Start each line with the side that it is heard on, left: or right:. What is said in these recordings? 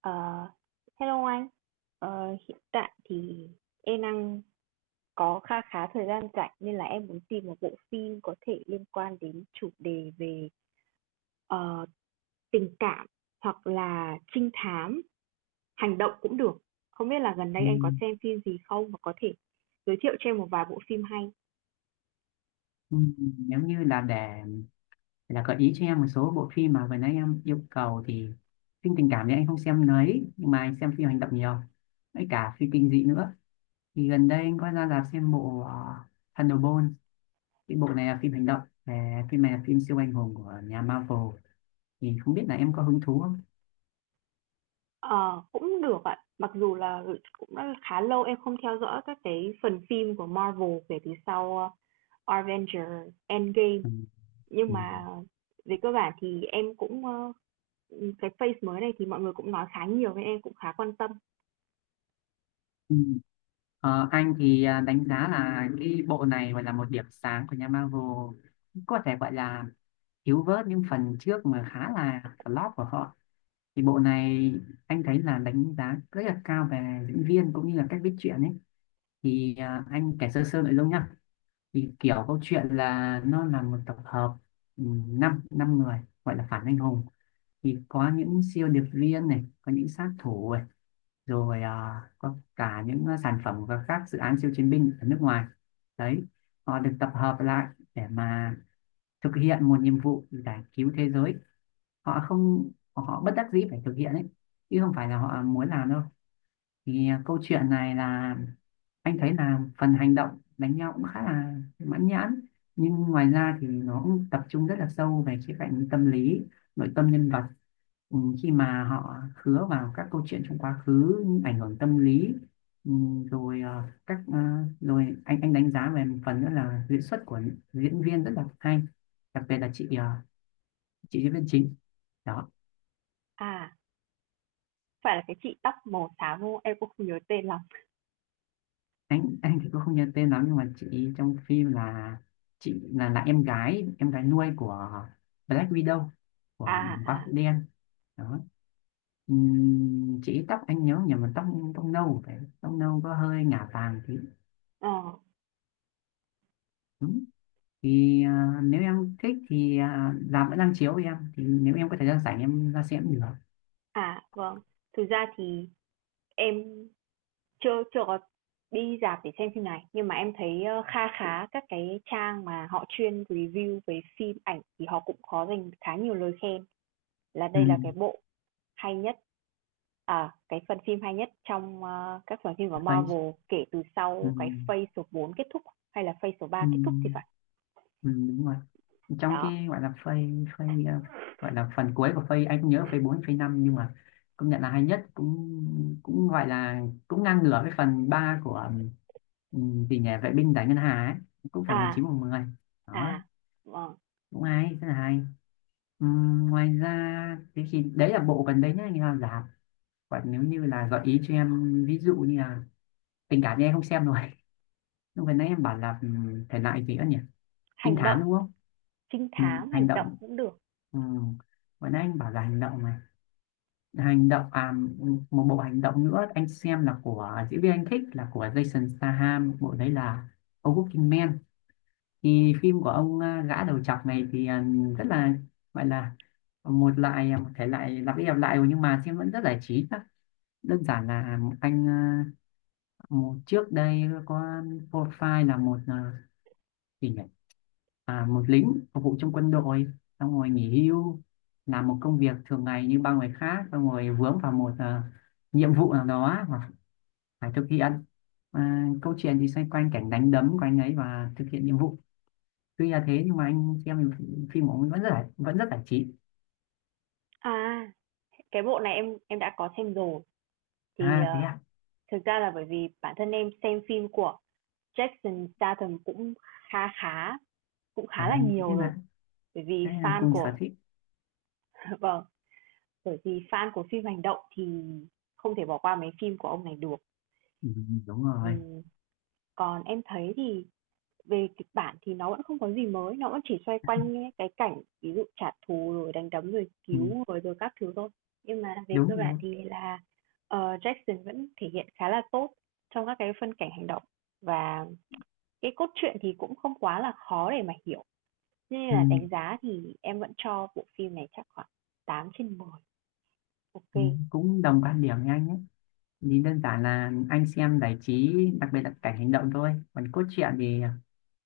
right: Ờ, hello anh. Hiện tại thì em đang có kha khá thời gian rảnh nên là em muốn tìm một bộ phim có thể liên quan đến chủ đề về ờ, tình cảm hoặc là trinh thám, hành động cũng được. Không biết là gần
left: Ừ,
right: đây anh có xem phim gì không và có thể giới thiệu cho em một vài bộ phim hay.
left: ừ, giống như là là gợi ý cho em một số bộ phim mà vừa nãy em yêu cầu. Thì phim tình cảm thì anh không xem mấy, nhưng mà anh xem phim hành động nhiều, với cả phim kinh dị nữa. Thì gần đây anh có ra rạp xem bộ Thunderbolt. Cái bộ này là phim hành động. Về phim này là phim siêu anh hùng của nhà Marvel, thì không biết là em có hứng thú không.
right: Ờ, cũng được ạ. Mặc dù là cũng đã khá lâu em không theo dõi các cái phần phim của Marvel kể từ sau Avengers Endgame.
left: Ừ.
right: Nhưng
left: Ừ.
right: mà về cơ bản thì em cũng, cái face mới này thì mọi người cũng nói khá nhiều nên em cũng khá quan tâm.
left: Ừ. Anh thì đánh giá là cái bộ này gọi là một điểm sáng của nhà Marvel, có thể gọi là thiếu vớt những phần trước mà khá là flop của họ. Thì bộ này anh thấy là đánh giá rất là cao về diễn viên cũng như là cách viết truyện ấy. Thì anh kể sơ sơ nội dung nhá. Thì kiểu câu chuyện là nó là một tập hợp, năm năm người gọi là phản anh hùng. Thì có những siêu điệp viên này, có những sát thủ, rồi có cả những sản phẩm và các dự án siêu chiến binh ở nước ngoài đấy. Họ được tập hợp lại để mà thực hiện một nhiệm vụ giải cứu thế giới. Họ không họ bất đắc dĩ phải thực hiện ấy, chứ không phải là họ muốn làm đâu. Thì câu chuyện này là anh thấy là phần hành động đánh nhau cũng khá là mãn nhãn, nhưng ngoài ra thì nó cũng tập trung rất là sâu về khía cạnh tâm lý, nội tâm nhân vật, khi mà họ khứa vào các câu chuyện trong quá khứ, những ảnh hưởng tâm lý. Ừ, rồi ờ, các ờ, Rồi anh đánh giá về một phần nữa là diễn xuất của diễn viên rất là hay, đặc biệt là chị chị diễn viên chính đó.
right: À, phải là cái chị tóc màu xám, đúng không? Em cũng không nhớ tên lắm.
left: Anh thì cũng không nhớ tên lắm, nhưng mà chị trong phim là chị là em gái nuôi của Black Widow, của
right: À,
left: Quả
right: à,
left: Phụ Đen đó. Chị tóc, anh nhớ nhầm là tóc, tóc nâu, phải, tóc nâu có hơi ngả vàng thì
right: ờ,
left: đúng. Thì nếu em thích thì làm vẫn đang chiếu, em thì nếu em có thời gian rảnh em ra xem cũng được.
right: à, vâng. Thực ra thì em chưa chưa có đi rạp để xem phim này, nhưng mà em thấy, kha khá các cái trang mà họ chuyên review về phim ảnh thì họ cũng có dành khá nhiều lời khen là
left: Ừ,
right: đây là cái bộ hay nhất. À, cái phần phim hay nhất trong, các phần phim của
left: vậy.
right: Marvel kể từ
left: Ừ,
right: sau cái Phase số 4 kết thúc hay là Phase số 3
left: ừ,
right: kết thúc thì phải.
left: ừ, đúng rồi, trong
right: Đó.
left: cái gọi là phase, phase ờ, gọi là phần cuối của phase, anh không nhớ phase 4 phase năm, nhưng mà công nhận là hay nhất, cũng cũng gọi là cũng ngang ngửa với phần 3 của, vì nhà vệ binh giải ngân hà ấy, cũng phải một
right: À,
left: chín một 10 đó.
right: à, ờ,
left: Cũng hay, rất là hay. Ngoài ra thì đấy là bộ gần đấy nhá, như là giảm. Còn nếu như là gợi ý cho em, ví dụ như là tình cảm thì em không xem rồi, lúc gần nãy em bảo là, thể loại gì nữa nhỉ, trinh
right: hành
left: thám
right: động,
left: đúng không.
right: trinh
left: Ừ,
right: thám
left: hành
right: hành động
left: động.
right: cũng được.
left: Ừ. Vừa nãy anh bảo là hành động này, hành động, một bộ hành động nữa anh xem là của diễn viên anh thích là của Jason Statham, bộ đấy là A Working Man. Thì phim của ông, gã đầu trọc này thì rất là, gọi là một loại, một thể loại lặp đi lặp lại nhưng mà xem vẫn rất giải trí đó. Đơn giản là anh, một trước đây có profile là một, thì nhỉ? Một lính phục vụ trong quân đội, xong rồi nghỉ hưu, làm một công việc thường ngày như bao người khác, xong rồi vướng vào một nhiệm vụ nào đó mà phải thực hiện. Câu chuyện thì xoay quanh cảnh đánh đấm của anh ấy và thực hiện nhiệm vụ. Tuy là thế nhưng mà anh xem phim của ông vẫn rất là, vẫn rất giải trí.
right: À, cái bộ này em đã có xem rồi. Thì,
left: À thế à,
right: thực ra là bởi vì bản thân em xem phim của Jason Statham cũng khá khá cũng
left: à
right: khá là
left: thế
right: nhiều rồi,
left: là,
right: bởi
left: thế
right: vì
left: là
right: fan
left: cùng sở
right: của
left: thích.
right: vâng. Bởi vì fan của phim hành động thì không thể bỏ qua mấy phim của ông này được.
left: Ừ, đúng rồi.
right: Ừm, còn em thấy thì về kịch bản thì nó vẫn không có gì mới, nó vẫn chỉ xoay quanh những cái cảnh ví dụ trả thù rồi đánh đấm rồi
left: Ừ,
right: cứu rồi rồi các thứ thôi. Nhưng mà về cơ
left: đúng
right: bản
left: đúng.
right: thì là ờ, Jackson vẫn thể hiện khá là tốt trong các cái phân cảnh hành động và cái cốt truyện thì cũng không quá là khó để mà hiểu. Thế nên
left: Ừ,
right: là đánh giá thì em vẫn cho bộ phim này chắc khoảng 8/10.
left: ừ,
right: Ok.
left: cũng đồng quan điểm với anh ấy. Nhìn đơn giản là anh xem giải trí, đặc biệt là cảnh hành động thôi, còn cốt truyện thì,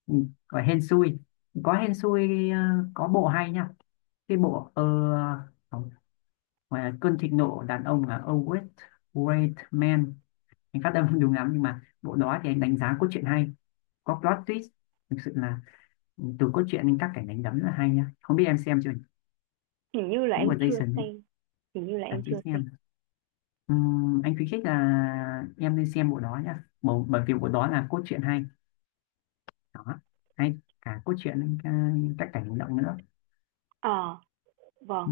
left: ừ, gọi hên xui, có hên xui. Ờ, có bộ hay nha, cái bộ không, mà cơn thịnh nộ đàn ông là Always Great Man, anh phát âm không đúng lắm, nhưng mà bộ đó thì anh đánh giá cốt truyện hay, có plot twist, thực sự là, từ cốt truyện đến các cảnh đánh đấm là hay nha, không biết em xem chưa nhỉ?
right: Hình như là
left: Cũng
right: em
left: là
right: chưa
left: Jason đấy.
right: xem, hình như là
left: À
right: em
left: chứ
right: chưa
left: xem.
right: xem.
left: Anh khuyến khích là em nên xem bộ đó nhá bộ, bởi vì bộ đó là cốt truyện hay đó, hay cả cốt truyện, các cảnh hành động nữa.
right: Ờ, vâng.
left: Ừ.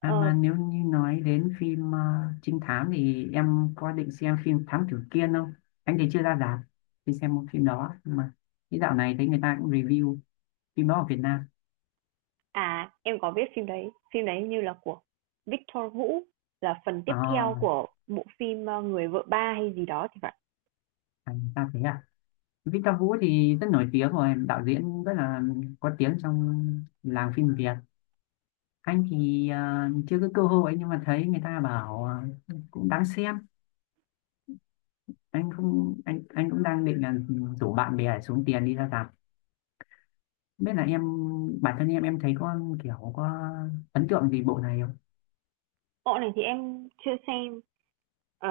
left: À
right: Ờ,
left: mà nếu như nói đến phim, trinh thám thì em có định xem phim Thám Tử Kiên không. Anh thì chưa ra rạp đi xem một phim đó, nhưng mà cái dạo này thấy người ta cũng review phim đó ở Việt Nam.
right: em có biết phim đấy. Phim đấy hình như là của Victor Vũ, là phần tiếp theo
left: À,
right: của bộ phim Người vợ ba hay gì đó thì phải.
left: người ta thế à. Victor Vũ thì rất nổi tiếng rồi, đạo diễn rất là có tiếng trong làng phim Việt. Anh thì chưa có cơ hội, nhưng mà thấy người ta bảo, cũng đáng xem. Anh không anh anh cũng đang định là rủ bạn bè để xuống tiền đi ra rạp. Biết là em, bản thân em thấy có kiểu có ấn tượng gì bộ này không.
right: Bộ này thì em chưa xem. Ờ,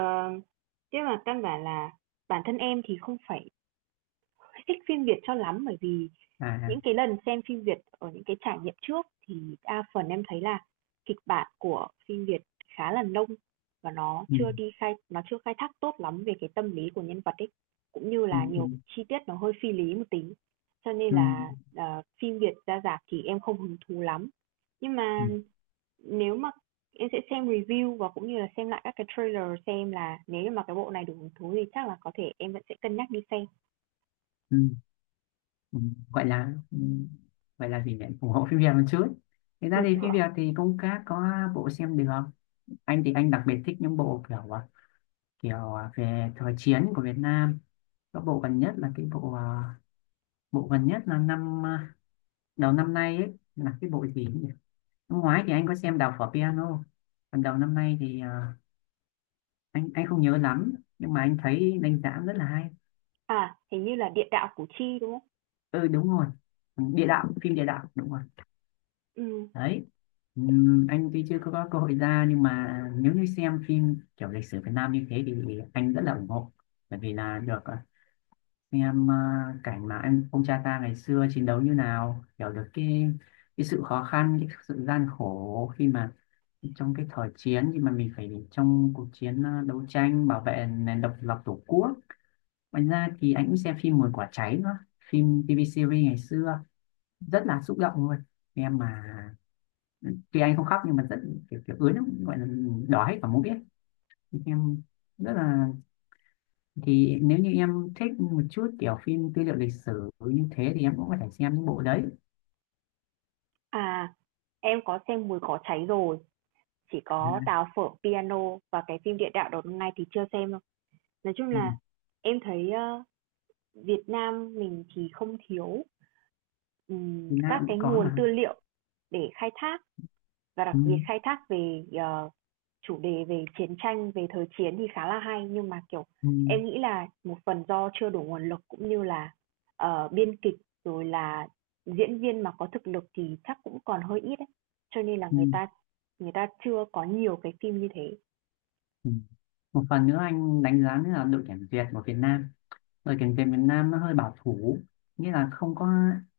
right: chứ mà căn bản là bản thân em thì không phải thích phim Việt cho lắm bởi vì
left: À.
right: những cái lần xem phim Việt ở những cái trải nghiệm trước thì đa phần em thấy là kịch bản của phim Việt khá là nông và
left: Ừ,
right: nó chưa khai thác tốt lắm về cái tâm lý của nhân vật ấy cũng như
left: ừ,
right: là
left: ừ,
right: nhiều chi tiết nó hơi phi lý một tí cho nên
left: ừ,
right: là phim Việt ra rạp thì em không hứng thú lắm nhưng
left: ừ,
right: mà nếu mà em sẽ xem review và cũng như là xem lại các cái trailer xem là nếu như mà cái bộ này đủ hứng thú thì chắc là có thể em vẫn sẽ cân nhắc đi xem.
left: ừ, ừ. Gọi là, gọi là gì nhỉ, ủng hộ phim Việt một chút. Thực ra
right: Ừ,
left: thì
right: ừ.
left: phim Việt thì cũng các có bộ xem được. Anh thì anh đặc biệt thích những bộ kiểu, kiểu, về thời chiến của Việt Nam, có bộ gần nhất là cái bộ, bộ gần nhất là năm, đầu năm nay ấy, là cái bộ gì. Năm ngoái thì anh có xem Đào phở piano. Còn đầu năm nay thì anh không nhớ lắm, nhưng mà anh thấy đánh giá rất là hay.
right: À, hình như là Địa đạo Củ Chi, đúng không?
left: Ừ, đúng rồi. Địa đạo, phim địa đạo đúng rồi.
right: Ừ
left: Đấy. Anh tuy chưa có, có cơ hội ra, nhưng mà nếu như xem phim kiểu lịch sử Việt Nam như thế thì anh rất là ủng hộ. Bởi vì là được xem cảnh mà anh, ông cha ta ngày xưa chiến đấu như nào, hiểu được cái sự khó khăn, cái sự gian khổ khi mà trong cái thời chiến thì mà mình phải trong cuộc chiến đấu tranh bảo vệ nền độc lập tổ quốc. Ngoài ra thì anh cũng xem phim Mùi Quả Cháy nữa, phim TV series ngày xưa, rất là xúc động luôn. Em mà, tuy anh không khóc nhưng mà rất kiểu kiểu ướt lắm, gọi là đỏ hết cả, muốn biết em, rất là, thì nếu như em thích một chút kiểu phim tư liệu lịch sử như thế thì em cũng có thể xem những bộ đấy.
right: à, em có xem Mùi Cỏ Cháy rồi, chỉ có
left: À,
right: Đào Phở Piano và cái phim Địa đạo Đốt Ngày thì chưa xem đâu. Nói chung
left: ừ.
right: là em thấy, Việt Nam mình thì không thiếu,
left: Việt
right: các
left: Nam cũng
right: cái
left: có
right: nguồn tư
left: mà.
right: liệu để khai thác. Và đặc
left: Ừ.
right: biệt khai thác về chủ đề về chiến tranh, về thời chiến thì khá là hay nhưng mà, kiểu,
left: Ừ.
right: em nghĩ là một phần do chưa đủ nguồn lực cũng như là, ờ, biên kịch rồi là diễn viên mà có thực lực thì chắc cũng còn hơi ít ấy. Cho nên là
left: Ừ.
right: người ta chưa có nhiều cái phim như thế.
left: Ừ. Một phần nữa anh đánh giá nữa là đội tuyển Việt của Việt Nam, rồi cảnh về miền Nam nó hơi bảo thủ, nghĩa là không có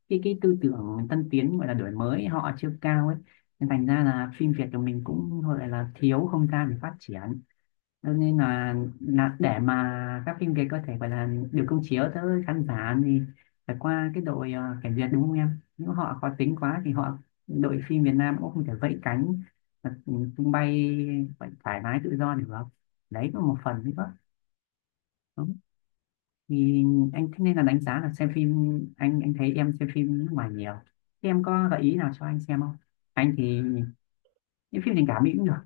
left: cái tư tưởng tân tiến, gọi là đổi mới họ chưa cao ấy, nên thành ra là phim Việt của mình cũng gọi là thiếu không gian để phát triển. Cho nên là để mà các phim Việt có thể gọi là được công chiếu tới khán giả thì phải qua cái đội cảnh Việt, đúng không em, nếu họ khó tính quá thì họ, đội phim Việt Nam cũng không thể vẫy cánh mà tung bay, phải thoải mái tự do được. Đấy cũng là một phần đấy đó. Thì anh thế nên là đánh giá là xem phim. Anh thấy em xem phim nước ngoài nhiều, thế em có gợi ý nào cho anh xem không. Anh thì những phim tình cảm Mỹ cũng được,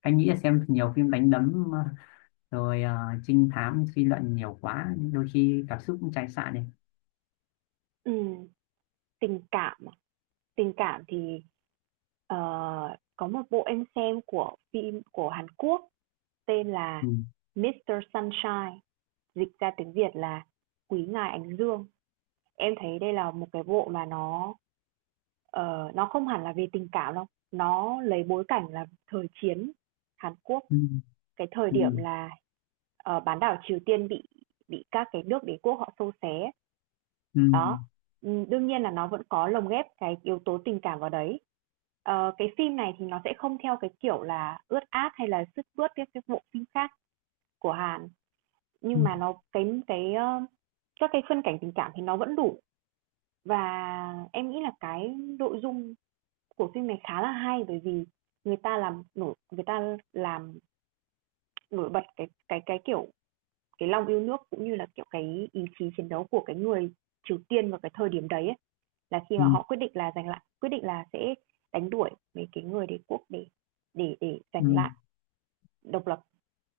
left: anh nghĩ là xem nhiều phim đánh đấm rồi trinh thám suy luận nhiều quá, đôi khi cảm xúc cũng chai sạn này.
right: Ừm, tình cảm à? Tình cảm thì, ờ, có một bộ em xem của phim của Hàn Quốc. Tên là
left: Ừ.
right: Mr Sunshine, dịch ra tiếng Việt là Quý ngài Ánh Dương. Em thấy đây là một cái bộ mà nó nó không hẳn là về tình cảm đâu, nó lấy bối cảnh là thời chiến Hàn Quốc,
left: Ừ.
right: cái thời
left: Ừ.
right: điểm là bán đảo Triều Tiên bị các cái nước đế quốc họ xô xé.
left: Ừ.
right: Đó. Ừ, đương nhiên là nó vẫn có lồng ghép cái yếu tố tình cảm vào đấy. Ờ, cái phim này thì nó sẽ không theo cái kiểu là ướt át hay là sướt mướt các cái bộ phim khác của Hàn.
left: Ừ.
right: Nhưng mà nó các cái phân cảnh tình cảm thì nó vẫn đủ. Và em nghĩ là cái nội dung của phim này khá là hay, bởi vì người ta làm nổi bật cái lòng yêu nước cũng như là, kiểu, cái ý chí chiến đấu của cái người Triều Tiên vào cái thời điểm đấy ấy, là khi
left: Ừ.
right: mà họ quyết định là sẽ đánh đuổi mấy cái người đế quốc để
left: Ừ.
right: giành lại độc lập.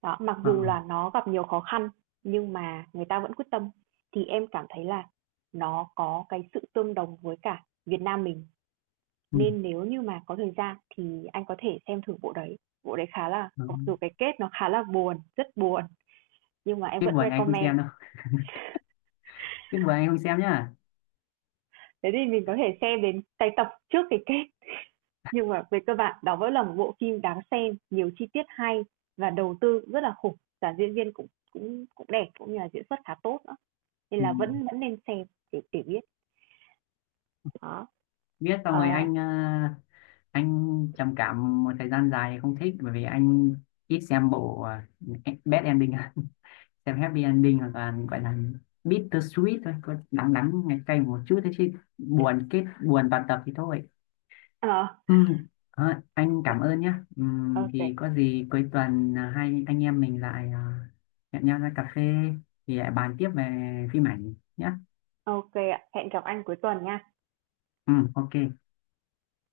right: Đó, mặc
left: Ờ.
right: dù là nó gặp nhiều khó khăn nhưng mà người ta vẫn quyết tâm thì em cảm thấy là nó có cái sự tương đồng với cả Việt Nam mình
left: Ừ.
right: nên nếu như mà có thời gian thì anh có thể xem thử bộ đấy. Bộ đấy khá là
left: Ừ.
right: mặc dù cái kết nó khá là buồn, rất buồn nhưng mà em
left: Tiếc
right: vẫn
left: buồn anh không xem
right: recommend.
left: đâu, biết buồn anh không xem nhá.
right: Thế thì mình có thể xem đến cái tập trước cái kết nhưng mà về cơ bản đó vẫn là một bộ phim đáng xem, nhiều chi tiết hay và đầu tư rất là khủng, cả diễn viên cũng cũng cũng đẹp cũng như là diễn xuất khá tốt. Nên
left: Ừ.
right: là vẫn vẫn nên xem để biết đó.
left: Biết xong rồi
right: ờ
left: anh, anh trầm cảm một thời gian dài không thích, bởi vì anh ít xem bộ, bad ending. Xem happy ending hoặc là gọi là bitter sweet thôi, có đắng đắng ngày cay một chút thế chứ buồn kết buồn toàn tập thì thôi.
right: ờ
left: Ừ. À, anh cảm ơn nhé. Ừ, thì
right: ok.
left: có gì cuối tuần, hai anh em mình lại hẹn nhau ra cà phê, thì lại bàn tiếp về phim ảnh nhé.
right: Ok ạ, hẹn gặp anh cuối tuần nha.
left: Ừ, ok.